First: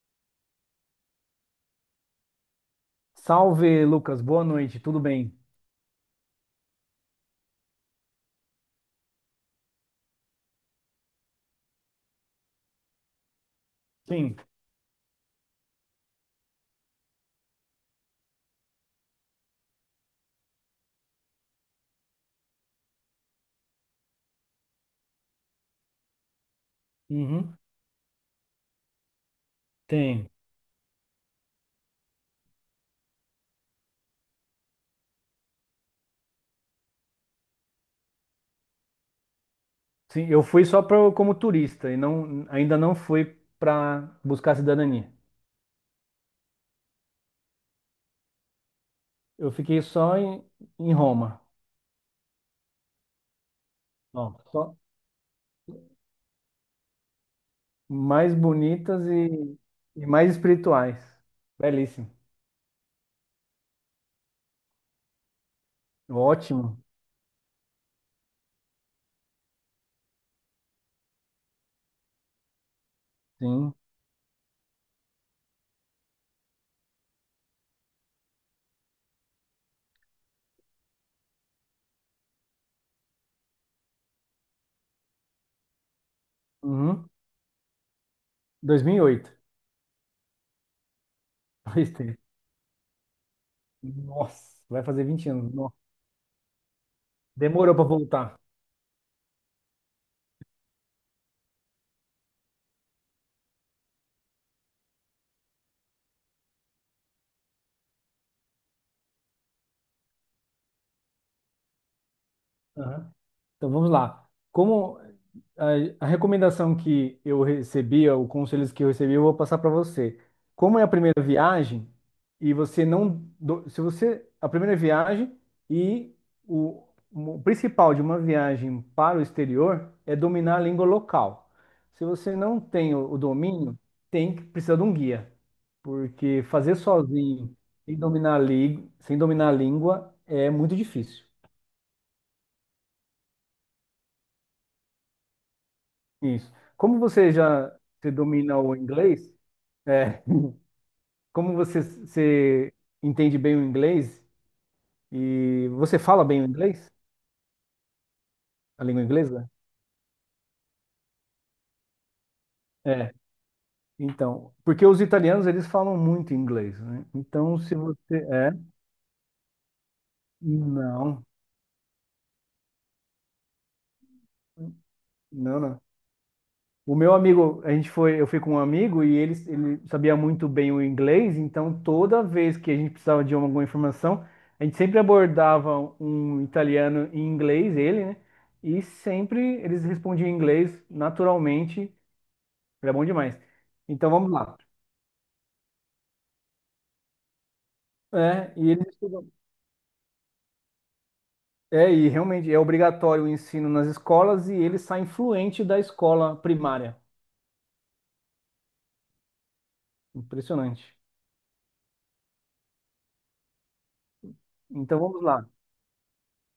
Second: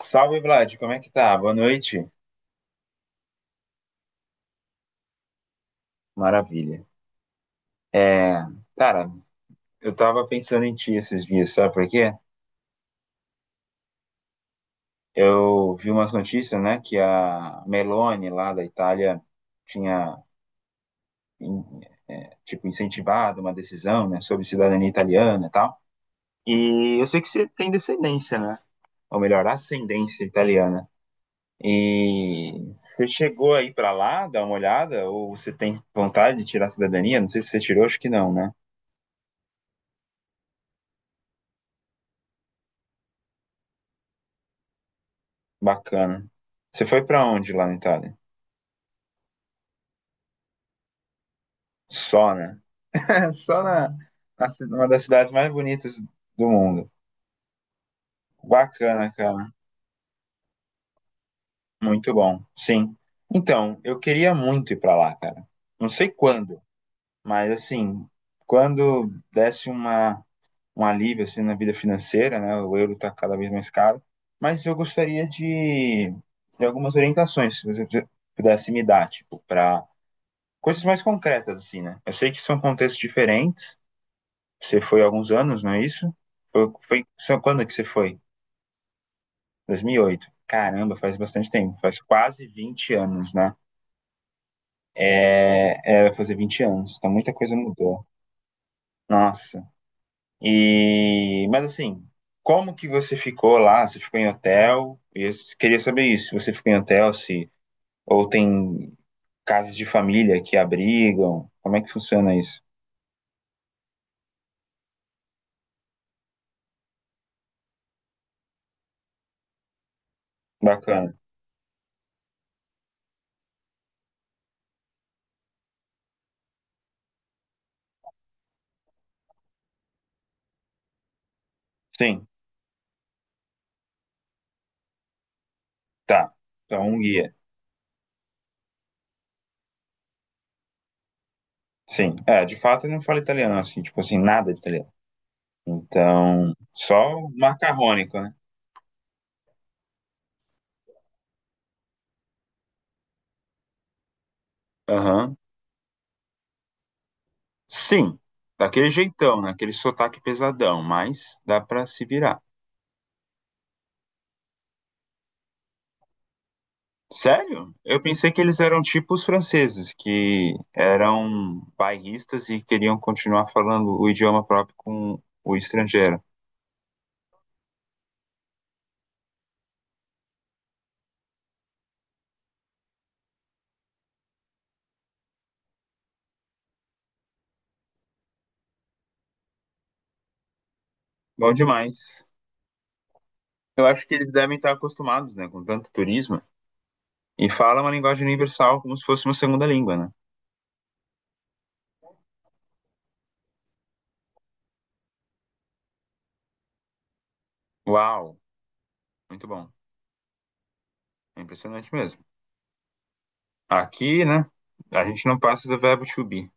Salve, Vlad, como é que tá? Boa noite. Salve, Lucas. Boa noite. Tudo bem? Maravilha. É, cara, eu tava pensando em ti esses dias, sabe por quê? Sim. Eu vi umas notícias, né, que a Meloni lá da Itália tinha, em- tipo, incentivado uma decisão, né, sobre cidadania italiana e tal. E eu sei que você Uhum. tem descendência, né? Ou melhor, ascendência Tem. italiana. E você chegou aí pra lá, dar uma olhada, ou você tem vontade de tirar a cidadania? Não sei se você tirou, acho que não, né? Sim, eu fui só pra, como turista e não, ainda não fui para buscar cidadania. Bacana. Você foi pra onde lá na Itália? Eu fiquei só em, em Roma. Só, né? Só na, Ó, só uma das cidades mais bonitas do mundo. mais bonitas Bacana, cara. E mais espirituais. Belíssimo. Muito bom. Sim. Então, eu queria muito ir pra lá, cara. Não sei quando, Ótimo. mas assim, quando desse uma um alívio assim na vida financeira, né? O euro tá cada vez mais Sim. caro, mas eu gostaria de algumas orientações, se você pudesse me dar, tipo, para coisas mais concretas assim, né? Eu sei que são contextos diferentes. Você foi há alguns anos, não é isso? Foi, foi, Uhum. Quando é que você foi? 2008. 2008. Caramba, faz bastante tempo. Pois Faz tem. quase 20 anos, né? Nossa, vai fazer 20 anos. Nossa. É, é, vai fazer 20 anos. Então muita coisa Demorou para mudou. voltar. Nossa. E, mas assim, como que você ficou lá? Você ficou em hotel? Eu queria saber isso. Se você ficou em hotel, se ou tem casas de família que abrigam? Como é que funciona isso? Aham. Então vamos lá. Como a recomendação que eu recebi, o conselhos que eu recebi, eu vou passar para você. Como é a Bacana. primeira viagem e você não, se você a primeira viagem e o, o principal de uma viagem para o exterior é dominar a língua local. Se Sim. você não tem o domínio, tem que precisar de um guia, Tá. porque fazer Então, um guia. sozinho sem dominar sem dominar a língua é muito difícil. Sim. É, de fato eu não falo italiano assim, tipo assim, nada de italiano. Então, Isso. Como só o você já você macarrônico, né? domina o inglês, é, como você entende bem o inglês Aham. e você fala bem o inglês, Sim, a daquele língua jeitão, inglesa? né? Aquele sotaque pesadão, mas dá pra se virar. É. Então, porque os italianos eles falam muito inglês, né? Então, Sério? se Eu você pensei que é, eles eram tipo os franceses, que não, eram bairristas e queriam continuar falando o idioma próprio com o não, não. estrangeiro. O meu amigo, a gente foi, eu fui com um amigo e ele sabia muito bem o inglês, então toda vez que a gente precisava de alguma informação, a gente sempre abordava um italiano em inglês, ele, né? E sempre eles respondiam em inglês Bom naturalmente, demais. era bom demais. Eu acho Então que eles vamos devem lá. estar acostumados, né, com tanto turismo e falam uma linguagem É, e universal eles como se fosse estudam. uma segunda língua, né? É, e realmente é obrigatório o ensino nas escolas e ele sai fluente da escola primária. Uau, muito bom. Impressionante. É impressionante mesmo. Aqui, né? Então A vamos gente não lá. passa do verbo to be.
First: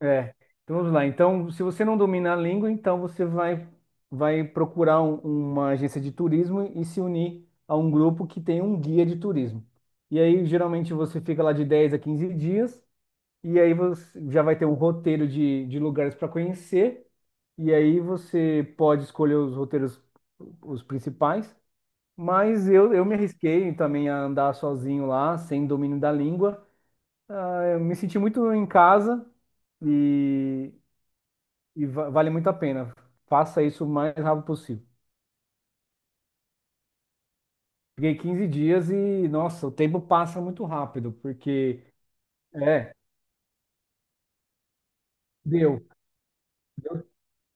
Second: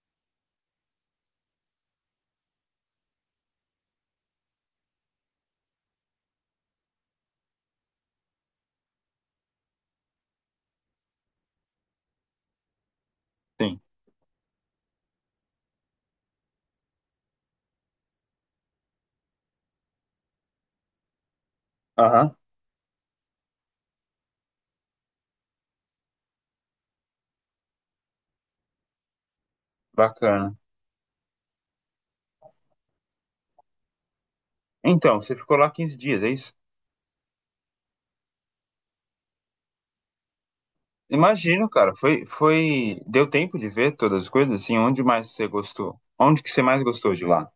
É, então vamos lá. Então, se você não domina a língua, então você vai, vai procurar uma agência de turismo e se unir a um grupo que tem um guia de turismo. E aí, geralmente, você fica lá de 10 a 15 dias, e aí Sim. você já vai ter um roteiro de lugares para conhecer, e aí você pode escolher os roteiros, os principais. Aham, Mas eu me arrisquei também a andar sozinho lá, sem domínio da língua. É, eu me senti muito em casa. bacana. E, vale muito a pena. Faça isso o mais rápido possível. Então, você ficou lá 15 dias, é isso? Fiquei 15 dias e, nossa, o tempo passa muito rápido, Imagino, porque cara. Foi, é, foi. Deu tempo de ver todas as coisas? Assim, onde mais você deu. gostou? Onde que você mais Deu. gostou de lá?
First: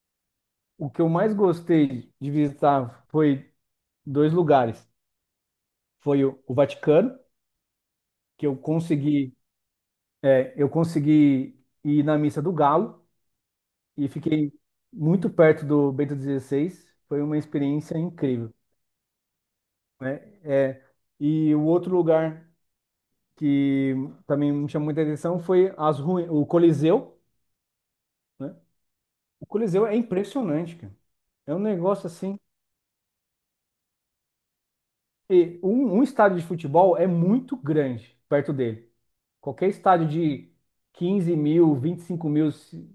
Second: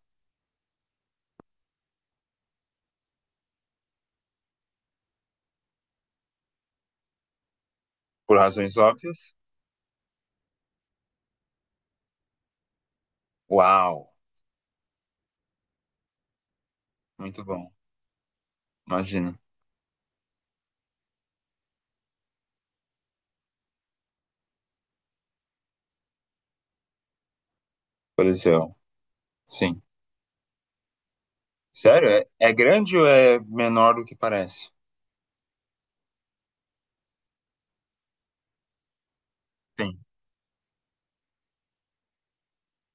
O que eu mais gostei de visitar foi dois lugares. Foi o Vaticano, Por que eu razões óbvias? consegui, é, eu consegui ir na Missa do Galo Uau, e fiquei muito perto do Bento XVI. Foi uma muito bom. experiência incrível, Imagino. né? É, e o outro lugar que também me chamou muita atenção foi as ruínas, o Coliseu, né? Coliseu. O Sim. Coliseu é impressionante, cara. É um negócio Sério? assim. É, é grande ou é menor do que parece? E um estádio de futebol é muito grande perto dele. Qualquer Sim. estádio de 15 mil, 25 mil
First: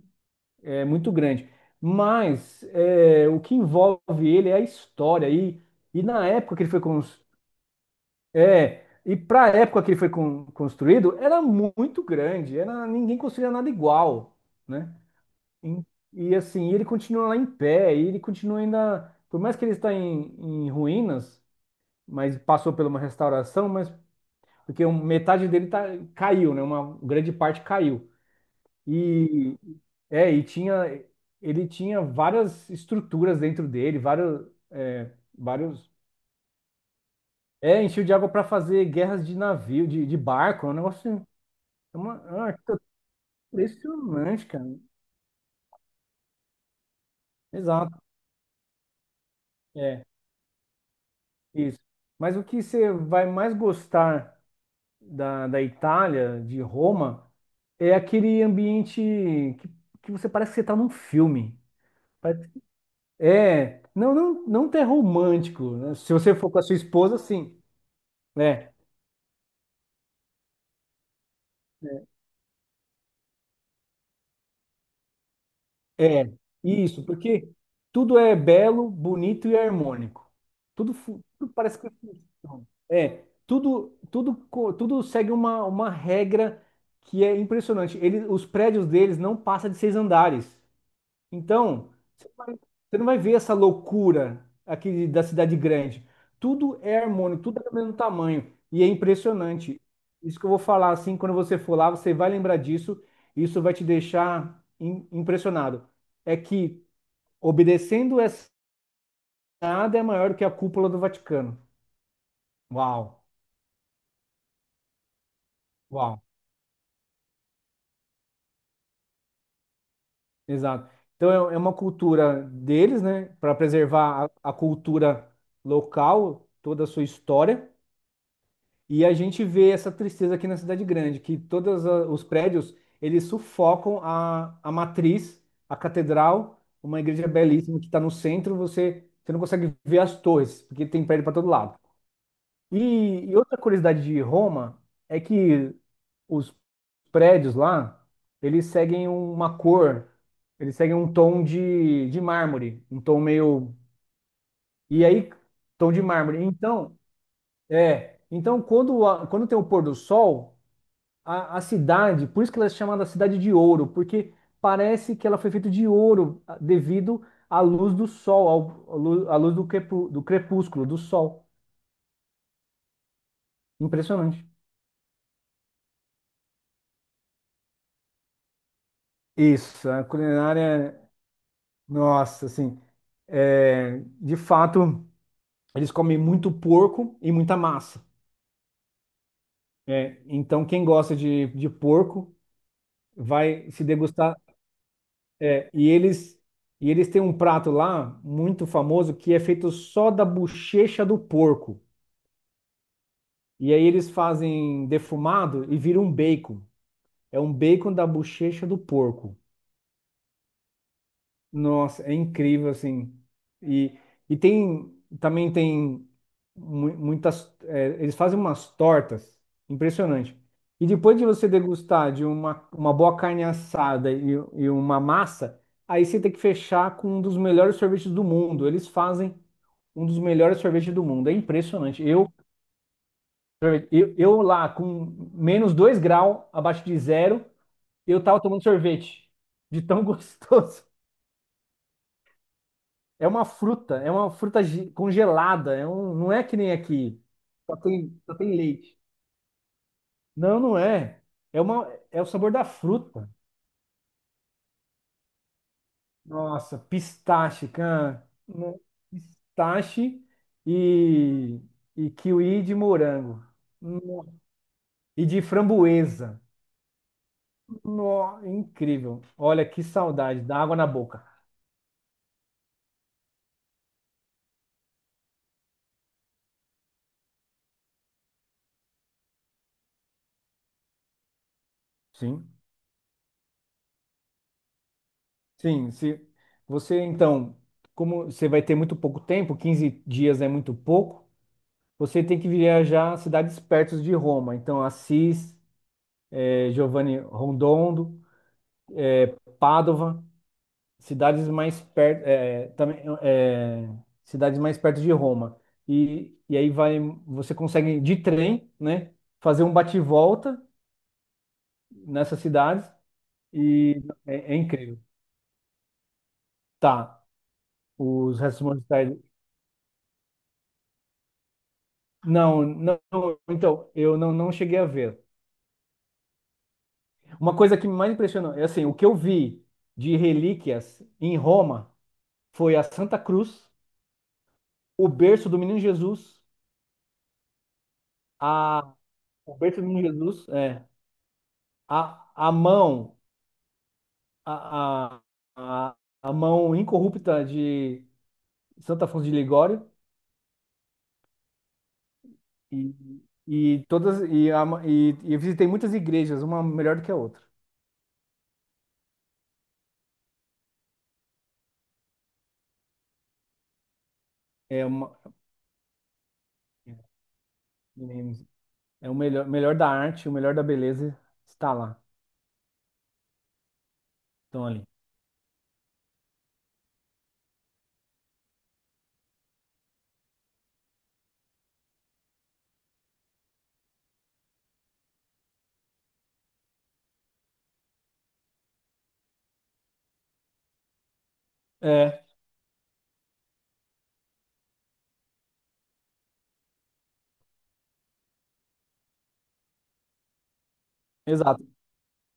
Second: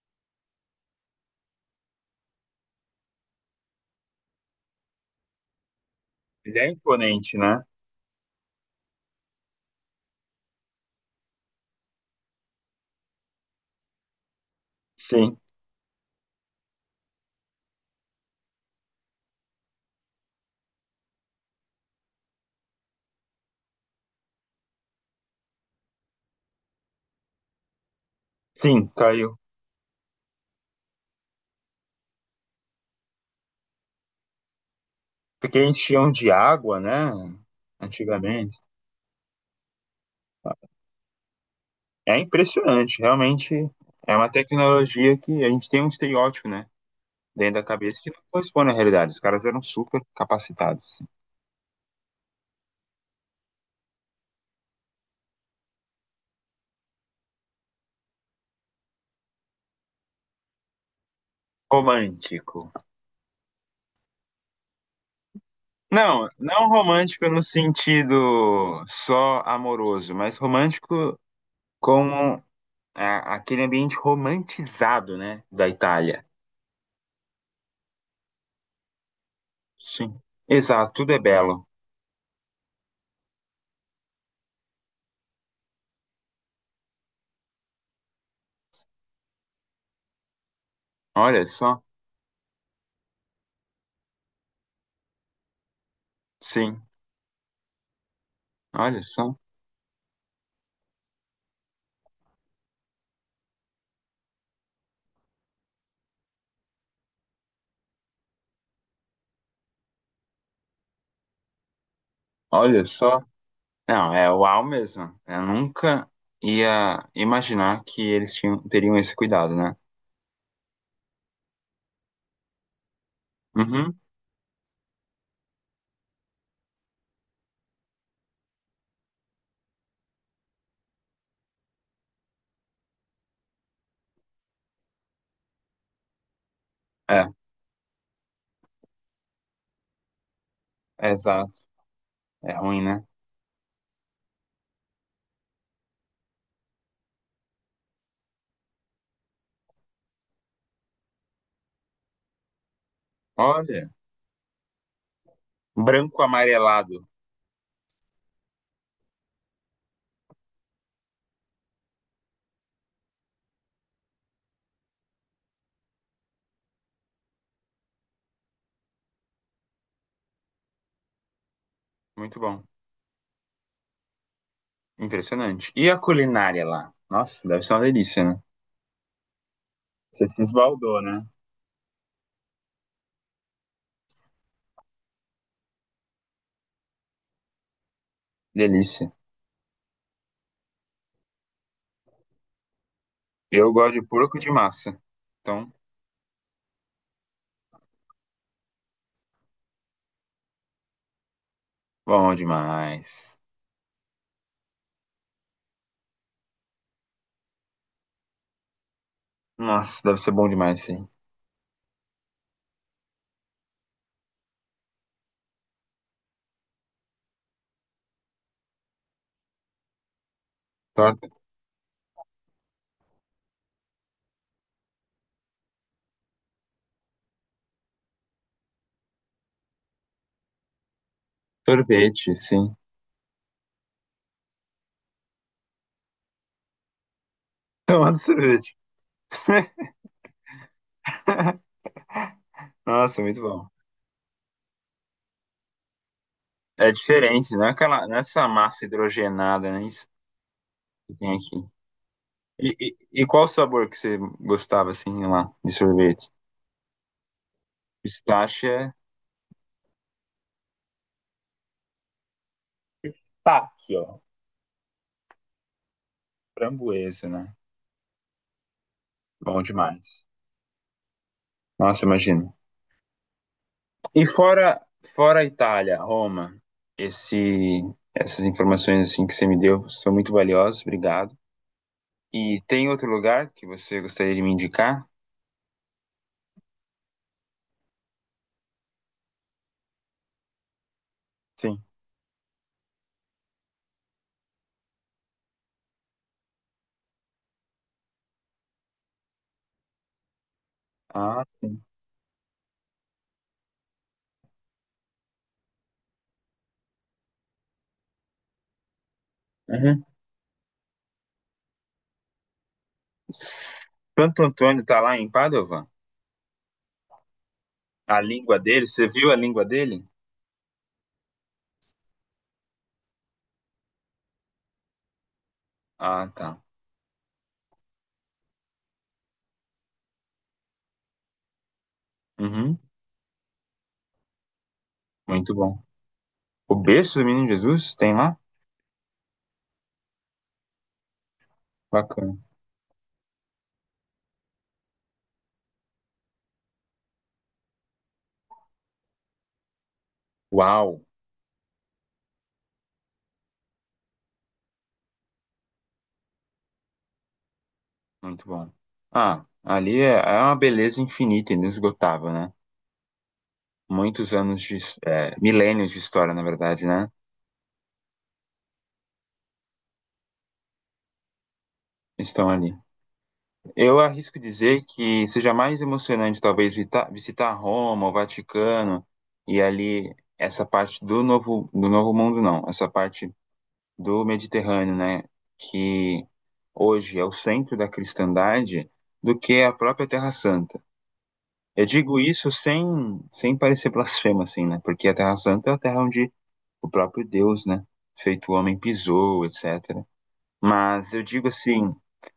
é muito grande. Mas é, o que envolve ele é a história. E na época Ele que é ele foi imponente, né? é, e para a época que ele foi construído, era muito grande. Era, ninguém construía nada igual, né? Sim. Em- E assim, ele continua lá em pé, e ele continua ainda, por mais que ele está em, em ruínas, mas passou por uma restauração, mas porque metade dele tá, caiu, né? Uma grande parte caiu. Sim, caiu. E é, e tinha ele tinha várias estruturas dentro dele, é, Porque vários enchiam de água, né? é, encheu de água para Antigamente. fazer guerras de navio, de barco, é um negócio, É é uma arquitetura impressionante, realmente é uma impressionante, cara. tecnologia que a gente tem um estereótipo, né, dentro da Exato. cabeça que não corresponde à realidade. Os caras eram super É, capacitados. Assim. isso. Mas o que você vai mais gostar da Itália, de Roma, é aquele ambiente que, que você parece que você está num filme. Pare- Romântico. É, não, não, não ter romântico, né? Se Não, você for com a não sua esposa, romântico no sim, né? sentido só amoroso, mas romântico como aquele ambiente romantizado, né, da É, Itália. é isso, porque tudo é belo, bonito e Sim. harmônico. Exato, Tudo, tudo é tudo belo. parece que funciona. É, tudo, tudo, tudo segue uma regra que é impressionante. Eles os prédios deles não passam de 6 andares. Olha só. Então, você não vai você não vai ver essa loucura aqui da cidade grande. Tudo Sim, é harmônico, tudo é do mesmo tamanho. E é olha só. impressionante. Isso que eu vou falar, assim, quando você for lá, você vai lembrar disso. E isso vai te deixar impressionado. É que obedecendo essa, nada é maior do que a cúpula do Vaticano. Olha só. Uau, Não, é uau mesmo. Eu nunca uau, ia imaginar que eles tinham, teriam esse cuidado, né? exato. Então é é uma cultura deles, né, para Uhum. preservar a cultura local, toda a sua história. E a gente vê essa tristeza aqui na cidade grande, que todos os prédios, eles sufocam a matriz, a catedral, uma igreja É, belíssima que está no centro, você, você não consegue ver as torres, porque tem é prédio para todo exato. lado. É ruim, né? E outra curiosidade de Roma é que os prédios lá, eles seguem uma cor, eles seguem um tom de mármore, um tom meio... Olha, E aí, tom de branco mármore. Então, amarelado. é... Então, quando, quando tem o pôr do sol a cidade, por isso que ela é chamada Cidade de Ouro, porque parece que ela foi feita de ouro ah, devido à luz do sol, à luz do, do crepúsculo, do sol. Muito bom. Impressionante. Impressionante. E a culinária lá? Nossa, deve ser uma delícia, né? Isso, a Se culinária, Esbaldou, né? nossa, assim, é, de fato, eles comem muito porco e muita massa. Delícia. É, então, quem gosta de porco vai Eu se gosto de degustar. porco de massa. É, Então, e eles têm um prato lá muito famoso que é feito só da bochecha do porco. bom demais. E aí eles fazem defumado e vira um bacon. É um bacon da bochecha do porco. Nossa, deve ser bom demais, sim. Nossa, é incrível assim. E, e tem também tem muitas. É, eles fazem umas tortas impressionante. E depois de Torta. você degustar de uma boa carne assada e uma massa, aí você tem que fechar com um dos melhores sorvetes do mundo. Eles fazem um dos melhores sorvetes do mundo. É impressionante. Eu Sorvete, sim. Eu, eu lá, com -2 graus, abaixo de zero, Tomando eu tava tomando sorvete. sorvete. De tão gostoso. Nossa, É muito uma bom. fruta, congelada. É um, não é que nem É aqui. diferente, não é aquela, não é Só essa tem massa leite. hidrogenada, né? Isso Não, não que é. tem É aqui. uma, é o sabor da E fruta. qual o sabor que você gostava, assim, lá, de sorvete? Nossa, pistache, cara. Pistache Não, é pistache e, e kiwi de morango. tá aqui, ó. No- E de framboesa. Framboesa, né? Incrível. Bom Olha que demais. saudade, dá água na boca. Nossa, imagina. E fora a Itália, Roma, esse, essas informações, assim, que você me deu são muito valiosas, obrigado. Sim. E tem outro lugar que você gostaria de me indicar? Sim, se você então, como você vai ter muito pouco tempo, 15 dias é muito pouco, Sim. você tem que viajar a cidades perto de Roma, então Assis, Giovanni Rotondo, Padova, Ah, cidades mais sim. perto, também, cidades mais perto de Roma. E aí vai, você consegue de trem, né, fazer um Uhum. bate-volta nessas cidades e Santo é, é Antônio tá incrível. lá em Padova? Tá, A os língua restos dele, você mortais. viu a língua dele? Não, não, então, eu não, não cheguei a ver. Ah, tá. Uma coisa que me mais impressionou, é assim, o que eu vi de relíquias em Roma foi Uhum, a Santa Cruz, o berço muito do bom. Menino Jesus, O berço do menino Jesus tem lá? a, o berço do Menino Jesus, é, a, Bacana. a mão, a, a, a a mão incorrupta de Santo Afonso de Ligório Uau, e, e todas e, e eu visitei muitas igrejas, uma melhor do que a outra. muito bom. Ah, ali é, é uma beleza infinita, inesgotável, né? Muitos anos de, É uma, milênios de história, na verdade, né? é, é o melhor, melhor da arte, o melhor da beleza está lá. Estão ali. Eu arrisco Então, dizer ali. que seja mais emocionante, talvez, visitar Roma, o Vaticano e ali essa parte do novo mundo, não. Essa parte do Mediterrâneo, né, que hoje é o centro da cristandade, do que a própria Terra Santa. Eu digo É, isso sem parecer blasfema, assim, né, porque a Terra Santa é a terra onde o próprio Deus, né, feito homem, pisou, etc. Mas eu digo exato. assim,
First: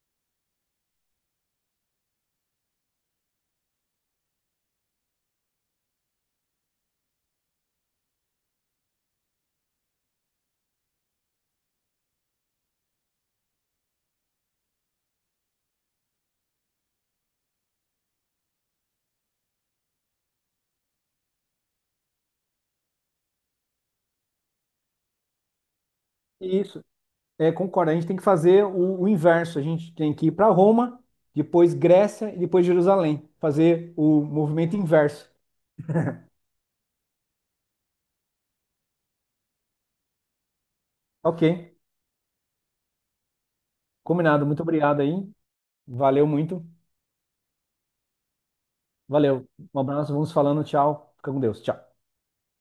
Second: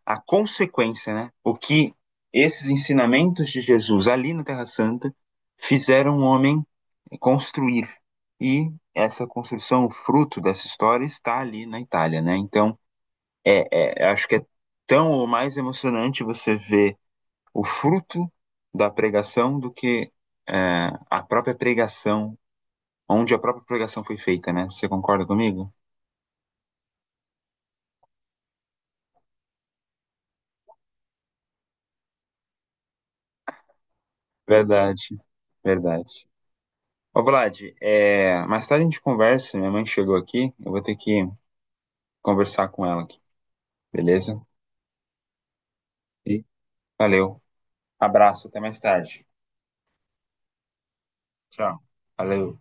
a consequência, né, o que esses ensinamentos de Jesus ali na Terra Santa fizeram o homem construir. E essa construção, o fruto dessa história, está ali na Itália, né? Então, é, é, acho que é tão ou mais emocionante você ver o fruto da pregação do que a própria pregação, onde a própria pregação foi feita, né? Você concorda comigo? Isso. É, concordo. A gente tem que fazer o inverso. A gente tem que ir para Roma, depois Grécia e depois Jerusalém. Fazer o movimento Verdade, inverso. verdade. Ô, Vlad, mais tarde a gente conversa. Minha mãe chegou aqui, eu vou ter que Ok. conversar com ela aqui, beleza? Combinado. Muito obrigado aí. Valeu E muito. valeu. Abraço, até mais tarde. Valeu. Um abraço. Vamos falando. Tchau. Fica com Deus. Tchau. Tchau. Valeu.